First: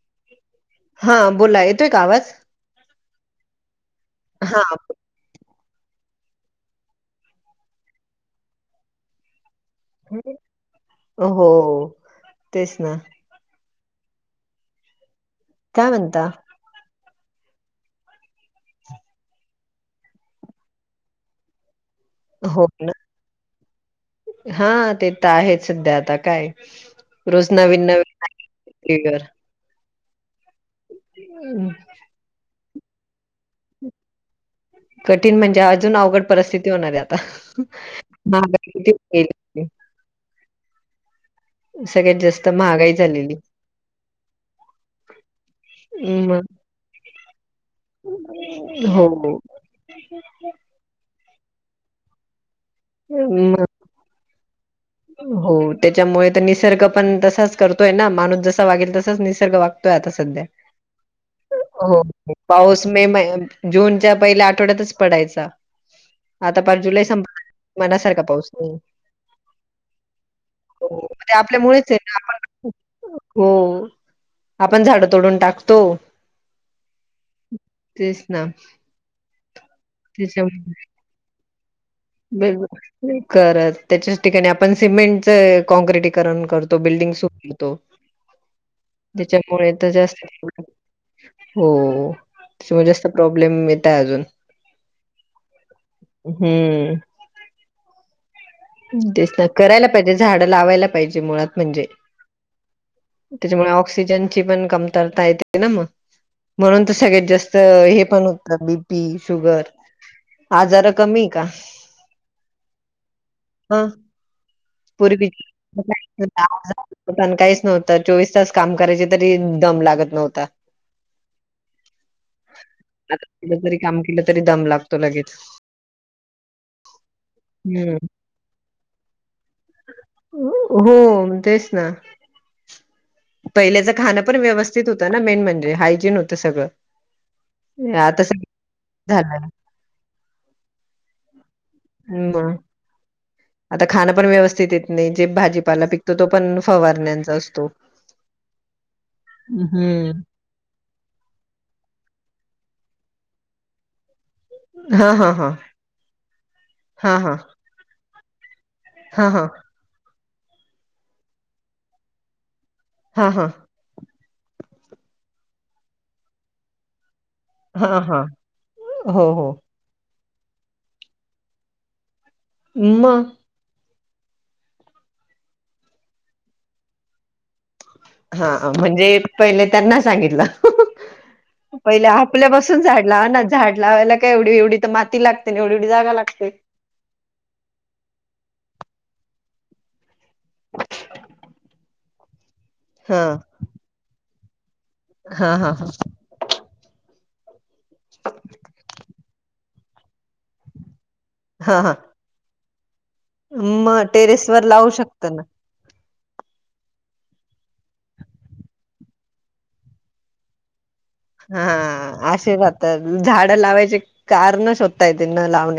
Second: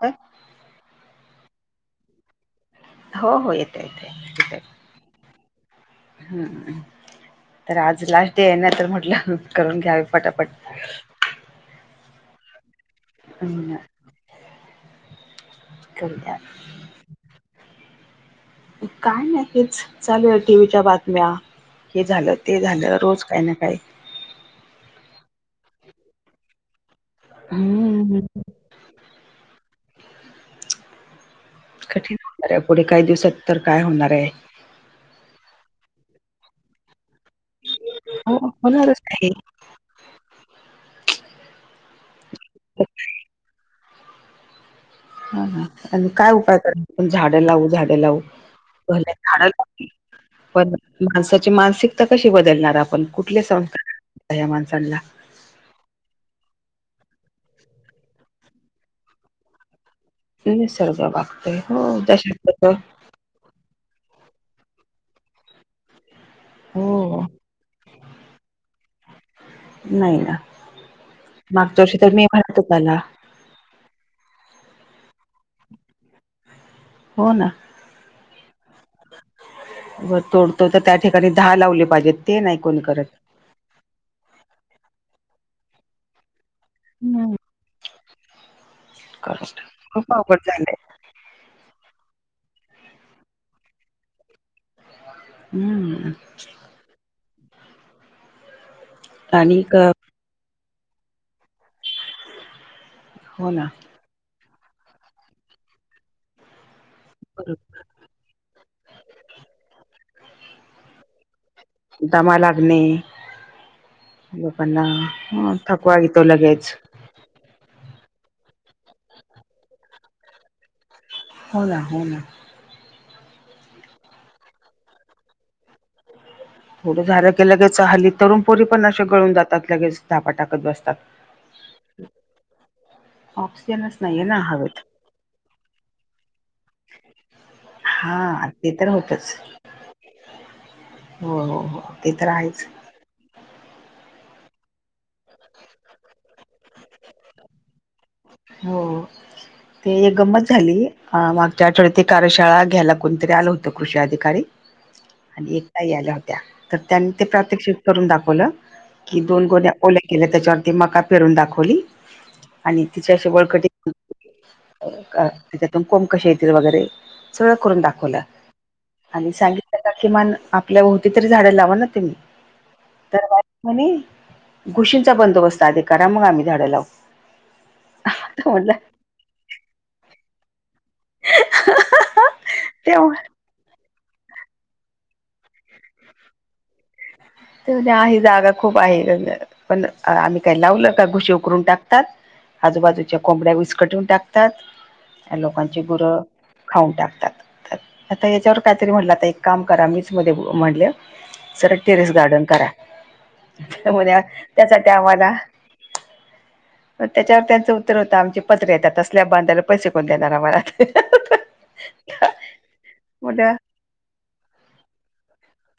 काय? हा बोला येतोय का आवाज. हो हो येतो. हा हम्म, तर आज लास्ट डे आहे ना. तर म्हटल करून घ्यावी पटापट. हो तेच ना. [unintelligible] काय म्हणता. करूया काय नाही हेच, चालूया टीव्हीच्या बातम्या. हे झाल. ते झाल. रोज काही ना काही हा ते तर आहे सध्या आता काय, रोज नवीन हम्म नवीन [unintelligible] हम्म कठीण होणार आहे. पुढे काही दिवसात तर काय होणार आहे. कठीण म्हणजे अजून अवघड परिस्थिती होणार आहे आता. हो महागाई किती होणारच होऊन आहे गेली. सगळ्यात जास्त महागाई झालेली. ह ह आणि काय मग उपाय करू आपण. झाड लावू. झाड लावू. हो. भल्या झाड लावू. पण माणसाची मानसिकता कशी बदलणार आपण. कुठले मग संस्कार या माणसांना. हो त्याच्यामुळे तर निसर्ग पण तसाच करतोय ना. माणूस जसा वागेल तसाच निसर्ग वागतोय आता. सध्या, निसर्ग वागतोय हो दशक पाऊस मे महि जूनच्या पहिल्या आठवड्यातच पडायचा. आता पार जुलै हो संप मना सारखा पाऊस नाही आहे. नाही ना हो, ते मागच्या आपल्यामुळेच वर्षी आहे तर ना. मी म्हणत आपण होताला हो, आपण झाड तोडून टाकतो. हो ना तेच ना जर तोडतो तर त्या ठिकाणी दहा लावले पाहिजेत. ते बई नाही ग, कोणी करत खरच त्याच्याच ठिकाणी आपण सिमेंटच कॉंक्रिटीकरण करतो. तो बिल्डिंग हम्म सुपीतो करत त्याच्यामुळे तर खूप जास्त अवघड झालंय हो त्यामुळे जास्त प्रॉब्लेम येताय अजून. हम्म हम्म तेस ना आणि करायला क पाहिजे. झाड लावायला पाहिजे मुळात म्हणजे. हो ना त्याच्यामुळे ऑक्सिजनची पण कमतरता येते ना मग. म्हणून तर सगळ्यात जास्त हे पण होत, बी पी, शुगर आजार कमी आहे का. दमा लागणे ह लोकांना पूर्वी ह थकवा येतो लगेच पताण काहीच नव्हत. चोवीस तास काम करायचे तरी दम लागत नव्हता. हो ना हो ना आता थोड जरी काम केल तरी दम लागतो लगेच. थोड झाल कि लगेच हं. हल्ली तरुण पोरी पण अशा गळून जातात. त्यात लगेच धापा टाकत हो, तेच ना. बसतात ऑक्सिजनच नाहीये ना हवेत तर ना मेन म्हणजे हायजीन होतं सगळं आता सगळं हा ते तर होतच झालं. हो हो हो ते तर मग आहेच आता खाण पण व्यवस्थित येत नाही जे भाजीपाला पिकतो तो पण फवारण्याचा असतो. हो ते एक हं. गंमत झाली अह मागच्या आठवड्यात ते कार्यशाळा घ्यायला कोणतरी आलं होत कृषी अधिकारी हां, हां, हां. आणि एक ताई आल्या होत्या तर त्यांनी हां, ते हां. प्रात्यक्षिक करून दाखवलं कि हां, दोन हां. गोन्या ओल केल त्याच्यावरती मका पेरून दाखवली. आणि तिचे अशे हां, हां. बळकटी तिच्यातून कोम कसे येतील वगैरे सगळं करून हां, दाखवलं हां. हो, आणि हो. सांगित तर त्या किमान आपल्या भोवती तरी झाडं लावा ना तुम्ही तर मग? [unintelligible] म्हणे घुशींचा बंदोबस्त आधी करा मग आम्ही झाड लावू. हा आता म्हणलं म्हणजे पहिले त्यांना सांगितलं पहिले आपल्यापासून तेव्हा झाड लावा ना झाड लावायला काय एवढी एवढी तर माती लागते एवढी एवढी जागा लागते तर ते म्हणते आहे जागा खूप आहे पण आम्ही काही लावलं का घुशी उकरून टाकतात आजूबाजूच्या हा कोंबड्या विस्कटून टाकतात आणि हा हा लोकांची हा गुरं खाऊन टाकतात आता याच्यावर कायतरी म्हटलं आता एक काम करा मीच मध्ये म्हणल सरळ हा हा टेरेस गार्डन करा मग त्या टेरेस वर त्यासाठी लावू शकत ना म त्याच्यावर त्यांचं उत्तर होतं आमचे पत्र येतात तसल्या बांधायला पैसे कोण देणार आम्हाला हा असे जात म्हटलं झाडं लावायचे कारण शोधताय ते न लावण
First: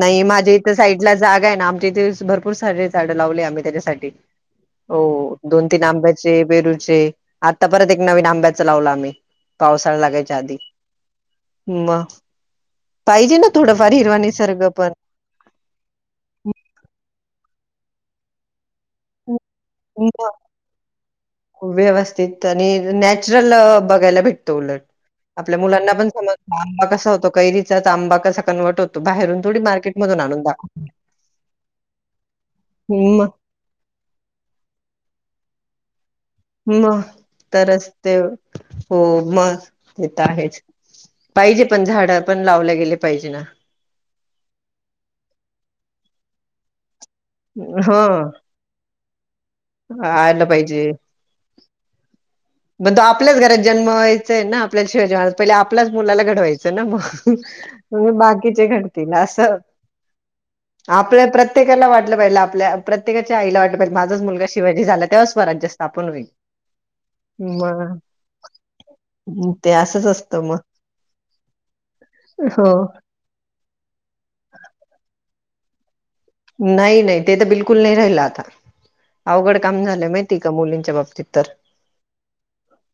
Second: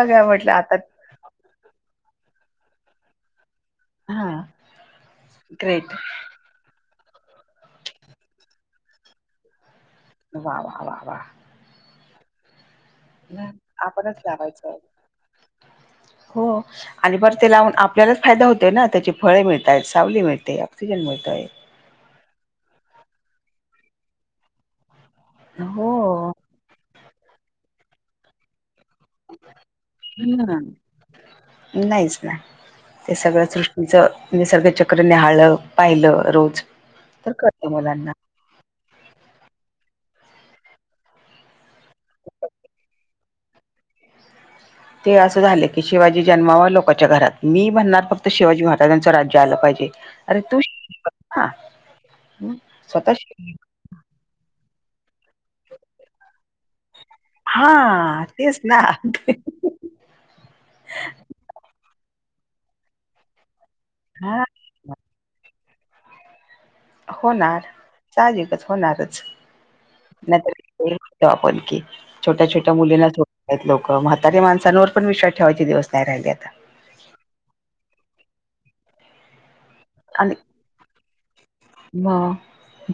नाही म्हटलं माझ्या इथं आता साईडला जागा आहे ना आमच्या इथे भरपूर सारे झाड लावले आम्ही त्याच्यासा ठी हा हो दोन तीन ग्रेट आंब्याची चे बेरूचे आता परत एक नवीन आंब्याच लावलं आम्ही पावसाळा लागायच्या आधी वा वा वा वा म पाहिजे ना थोडंफार आपणच हिरवानी लावायचं हो आणि बरं ते लावून आपल्यालाच फायदा होतोय ना त्याची फळे मिळताहेत, सावली म मिळते ऑक्सिजन मिळतय. व्यवस्थित आणि नॅचरल बघायला भेटत उलट आपल्या मुलांना पण हो समज आंबा कसा होतो कैरीचाच आंबा कसा कन्वर्ट होतो बाहेरून थोडी मार्केट मधून आणून हम्म दाखवतो. मग ज म्हणजे सगळ चक्र निहाळल, पाहिलं रो मग तरच ते हो म तेे तर आहेच पाहिजे पण झाडं पण लावले गेले पाहिजे ना ते असं झाले की शिवाजी जन्मावा लोकच्या घरात मी म्हणणार फक्त हं शिवाजी महाराजांचं राज्य आलं पाहिजे. ते, अरे आलं तू [unintelligible] पण तो स्वतः आपल्याच शिक घरात जन्म व्हायचाय ना आपल्याला शिव जवान पहिले आपल्याच मुलाला घडवायचं ना मग. म्हणजे हा तेच बाकीचे ना घडतील असं आपलं प्रत्येकाला वाटलं पाहिजे आपल्या प्रत्येकाच्या आईला वाटलं पाहिजे माझाच हा मुलगा शिवाजी झाला तेव्हा स्वराज्य स्थापन होईल. होणार मग साहजिकच होणारच ते असंच असतं मग नाहीतर [unintelligible] आपण की छोट्या हो छोट्या मुलींना तो आहेत लोक. म्हातारी माणसांवर पण विश्वास ठेवायचे दिवस नाही राहिले आता. नाही नाही ते तर बिलकुल नाही राहिलं आता. अवघड काम झालं आणि माहिती का मुलींच्या बाबतीत. तर म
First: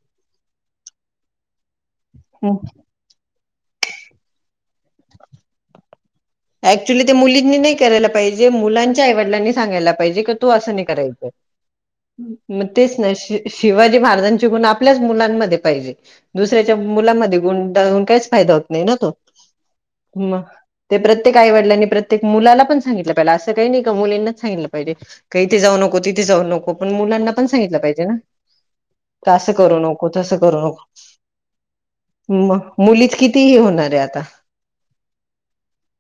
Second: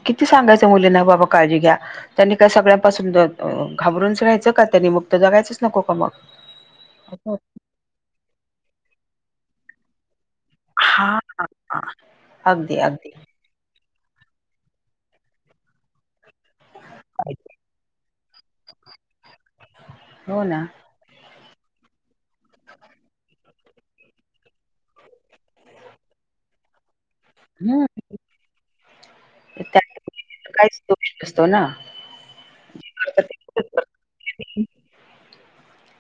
किती सांगायचं मुलींना बाबा काळजी घ्या! त्यांनी काय सगळ्या पासून द- अ- घाबरूनच राहायचं का! त्यानी मग त जगायचंच नको का मग! ऍक्च्युली ते मुलींनी नाही करायला पाहिजे, मुलांच्या आवडलांनी सांगायला पाहिजे का तू असं नाही खरं आहे हा एकदम! म अगदी टेच अगदी [unintelligible] शिवाजी महाराजांचे गुण आपल्याच मुलांमध्ये पाहिजे. दुसऱ्याच्या मुलामध्ये गुण [unintelligible] काहीच फायदा होत नाही ना तो! म हो ना ते प्रत्य- प्रत्येक आई वडिलांनी प्रत्येक मुलाला पण सांगितलं पाहिजे, अस काही नाही का मुलींनाच सांगितलं पाहिले. का इथे जाऊ नको, तिथे जाऊ नको. पण मुलांना पण सांगितलं हम्म पाहिजे नां, का असं करू नको, तसं करू नको. तो ना मग! मुलीच किती हे होणार आहे आता.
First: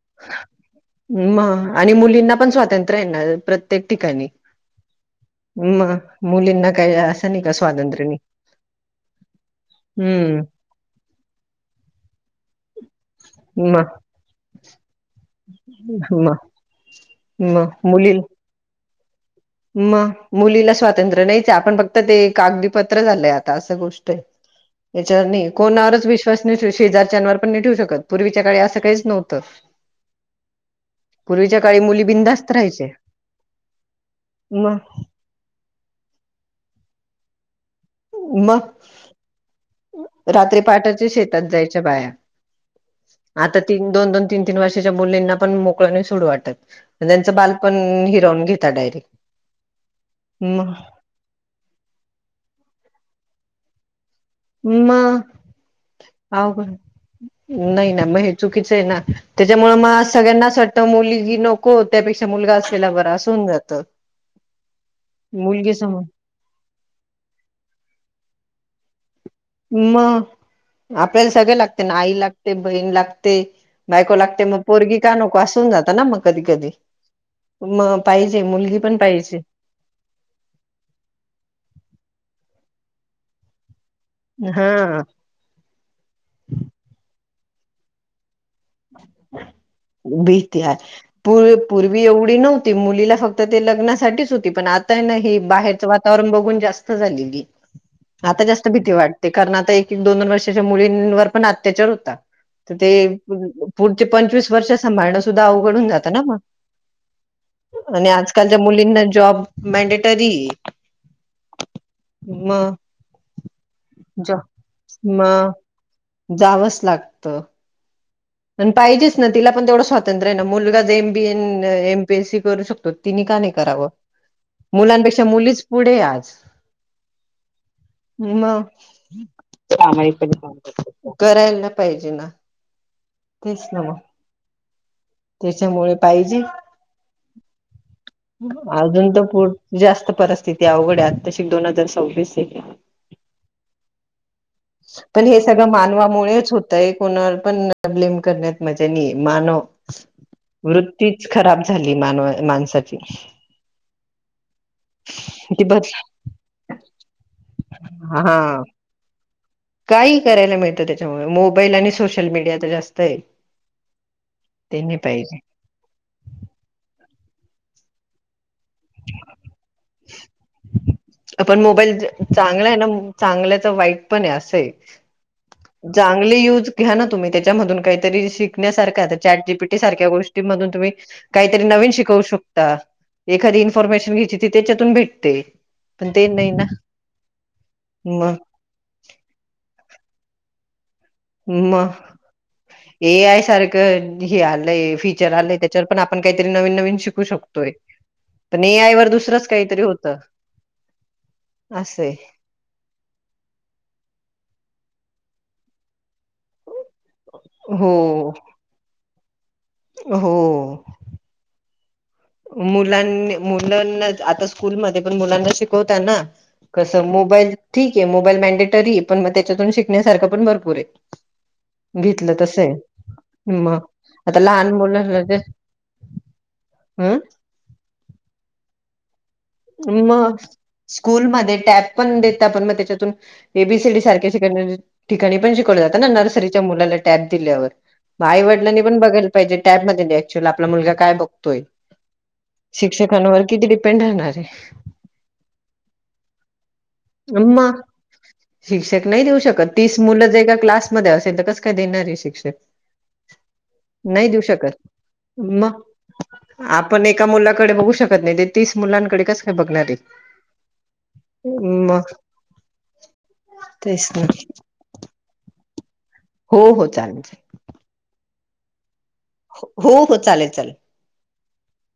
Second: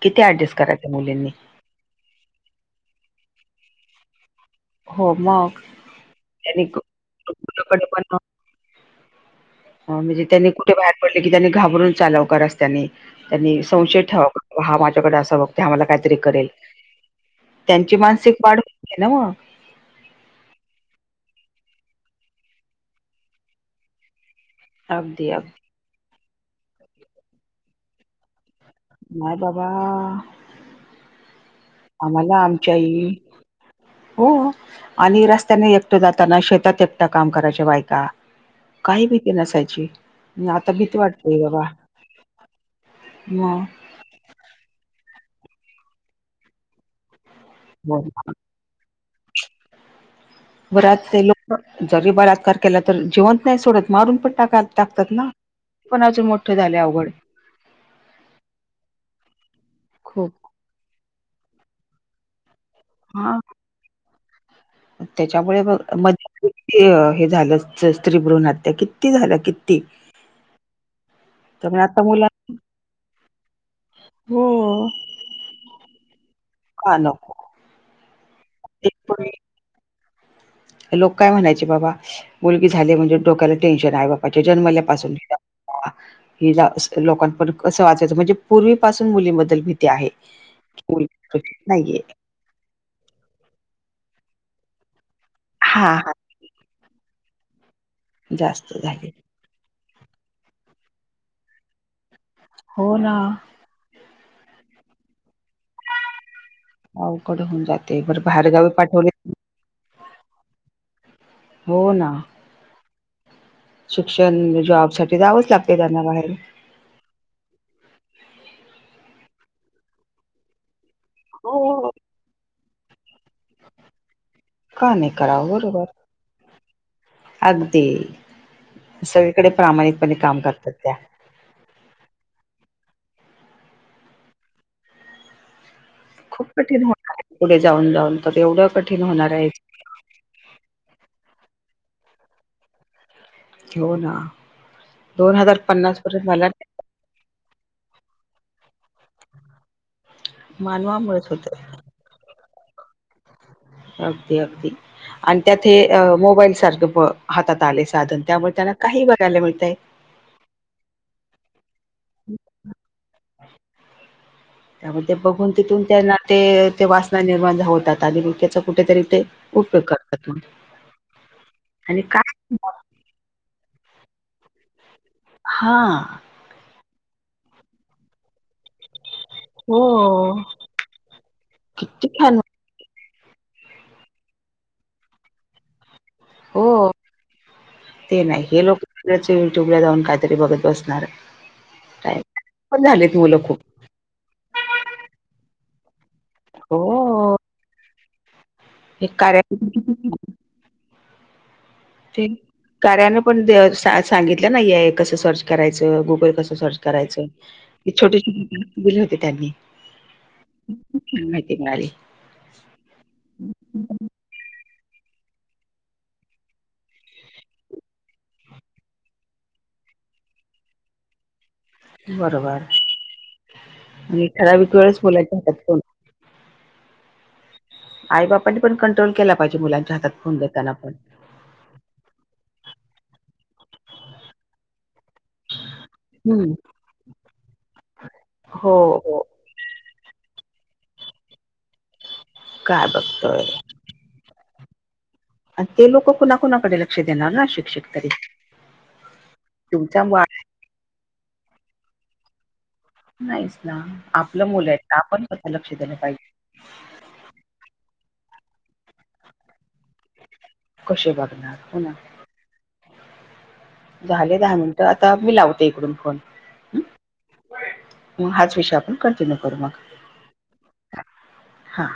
किती ॲडजस्ट करायच मुलींनी! मग आणि मुलींना पण स्वातंत्र्य आहे ना प्रत्येक ठिकाणी. हो म! मग मुलींना काही असं नाही का स्वातंत्र्य नाही. हा म्हणजे हम्म त्यांनी कुठे बाहेर पडले की त्यांनी घाबरून चालाव का रस्त्याने? त्यांनी मग संशय ठेवा हा माझ्याकडे असा बघतोय, हा मला काहीतरी मग करेल. मग त्यांची मुली मानसिक वाढ [unintelligible] ना मग. मग मुलीना स्वातंत्र्य नाहीच आहे. आपण फक्त ते कागदीपत्र झालंय आता असं गोष्ट आहे. याच्यावर अगदी नाही अगदी कोणावरच विश्वास नाही ठेऊ, शेजारच्यानवर पण नाही ठेऊ शकत, पूर्वीच्या काळी असं- - माय बाबा! पूर्वीच्या काळी मु आम्हाला आमची आई हो, मग आणि रस्त्याने एकट जाताना, शेतात एकट काम करायचे बाय का मग काही भीती नसाय रात्री पाटाच्या शेतात जायच्या बाया, आता मग तीन- दोन दोन तीन तीन वर्षाच्या मुलींना पण मोकळ नाही सोडू वाटत, म त्यांच बाल- पण हो. हिरवून घेता डायरेक, म! [unintelligible] जरी बलात्कार केला तर जिवंत नाही सोडत, मारून पण टाका टाकतात मग ना, ते पण अजून मोठ झालय अवघड. नाही ना, मग हे चुकीच आहे ना? त्याच्यामुळे मग असं खूप सगळ्यांनाच वाटत मुलगी नकोच त्यापेक्षा मुलगा असलेला बरा अस हा होऊन जात. त्याच्यामुळे म [unintelligible] हे झालं स्त्री भ्रूण हत्या किती झाल्या कित मग आपल्याला सगळे त्यामुळे लागते ना, आता आई मुला लागते, बहीण लागते. बायको लागते मग हो पोरगी का नको? अस होऊन जातं ना मग. कधी कधी का नको मग पाहिजे, मुलगी पण पाहिजे. लोक काय म्हणायचे बाबा मुलगी झाली म्हणजे डोक्याला टेन्शन आई बापाच्या हा जन्मल्यापासून! हिला अस लोकांपन कसं वाचवायचं म्हणजे पूर्वी पाासून मुलीन बद्दल भीती आहे. भीती [unintelligible] नाहीये. ते मुलीला फक्त ते लग्नासाठीच होती, पण आता आहे ना हे बाहेरचं हा हा वातावरण बघून जास्त [unintelligible] आता जास्त भीती वाटते. कारण आता एक एक, दोन दोन वर्षाच्या मुलींवर पण अत्याचार होतात. तर ते हो ना पुढचे पंचवीस वर्ष सांभाळणं सुद्धा अवघडून जातं ना मग! अवघड होऊन जाते आणि बरं आजकालच्या बाहेरगावी मुलींना पाठवले जॉब मेनडेटरी. हो ना ज शिक्षण जॉब साठी म जावंच लागते त्यांना बाहेर जावंच लागत पाहिजेच ना तिला पण तेवढं स्वातंत्र्य आहे ना मुलगा ज एम बी एन ए! हो एमपीएससी करू शकतो तिने का नाही करावं का नाही मुलांपेक्षा करावं मुलीच बरोबर पुढे आहे आज! अगदी मग सगळीकडे कामा प्रामाणिकपणे काम करतात त्या [unintelligible] करायला पाहिजे ना! तेच ना मग त्याच्यामुळे पाहिजे खूप कठीण होणार आहे पुढे जाऊन जाऊन तर एवढं कठीण अजून तर होणार आहे पुढे जास्त परिस्थिती अवघड आहे आताशी दोन हजार सव्वीस आहे. हो ना पण दोन हे हजार सगळं पन्नास पर्यंत मला मानवामुळेच होत. ताई कोणावर पण ब्लेम करण्यात मजा नाही मानव. वृत्तीच मानवामुळेच खराब होतं झाली मानवा माणसाची! अगदी अगदी आणि ती त्यात हे बस अ मोबाईल सारखं हातात आले साधन त्यामुळे हा त्याना! काही बघायला मिळतय. काही करायला मिळतं त्याच्यामुळे मोबाईल आणि सोशल मीडिया तर जास्त ये. त्यामध्ये बघून तिथून त्यांना ते ते वासना निर्माण होतात आणि मग त्याच कुठेतरी ते उपयोग करतात. पण मोबाईल आणि काय चांगला आहे ना चांगलचं वाईट पण आहे असं आहे. हा चांगली यूज घ्या ना तुम्ही त्याच्यामधून काहीतरी शिकण्यासारख आहे आता चॅट जीपीटी सारख्या हो गोष्टीमधून तुम्ही काहीतरी नवीन किती शिकवू छान शक ता एखादी इन्फॉर्मेशन घ्यायची ती त्याच्यातून भेटते. पण ते नाही हो ना ते मग नाही हे लोक [unintelligible] युट्यूब ला जाऊन काहीतरी बघत बसणार? मग काय पण झालेत एआय मुलं खूप सारखं हे आलंय फीचर आलंय त्याच्यावर पण आपण काहीतरी नवीन नवीन शिकू हो शकतोय. पण हे एआयवर दुसरंच कार्या काहीतरी होत असंय ते कार्याने पण सांगितलं ना एआय कसं सर्च करायचं गुगल कसं सर्च! करायचं ते छोटे हो दिले होते त्यांनी हो माहिती मिळाली मुलां मुलांना आता स्कूलमध्ये पण मुलांना शिकवताना. कसं मोबाईल ठीक आहे मोबाईल मॅनडेटरी पण मग त्याच्यातून शिकण्यासारखं पण भरपूर आहे. घेतलं तस बरोबर मग आणि आता लहान ठराविक वेळेस मुलाना मुलांच्या जे हातात फोन अं आई बापानी पण कंट्रोल केला पाहिजे. मुलांच्या हातात मग फोन देताना पण स्कूलमध्ये टॅब पण देता पण मग त्याच्यातून एबीसीडी सारख्या शिकाय ठिकाणी पण शिकवलं जातं ना हम्म नर्सरीच्या मुलाला टॅब दिल्यावर मग हो आईवडिंनी पण हो बघायला. पाईजे टॅब मधे ते अच्युअल आपला मुलगा काय बगतोय? काय बघतोय शिक्षकांवरती किती डेंपे पेंढ राहणार आहे. आणि ते लोक कुणा कुणाकडे अ मग शिक्षक नाही देऊ शकत तीस तुमचा वा मुलं जे का क्लास मधे असेल तर कस काय देणारय शिक्षक. नाहीच ना नाही देऊ आपलं मुलं शकत हाय आपण स्वतः लक्ष मग दिलं पाहिजे. आपण एका मुलाकडे बघू शकत नाही ते तीस मुलांकडे कस काय बघणार आहे कशे बघणार हू मग तेच ना झाले दहा मिनटं आता मी लावते इकडून फोन हो हो चालते म हाच विषय आपण कंटिन्यू करू हो हो चालेल चालेल मग हा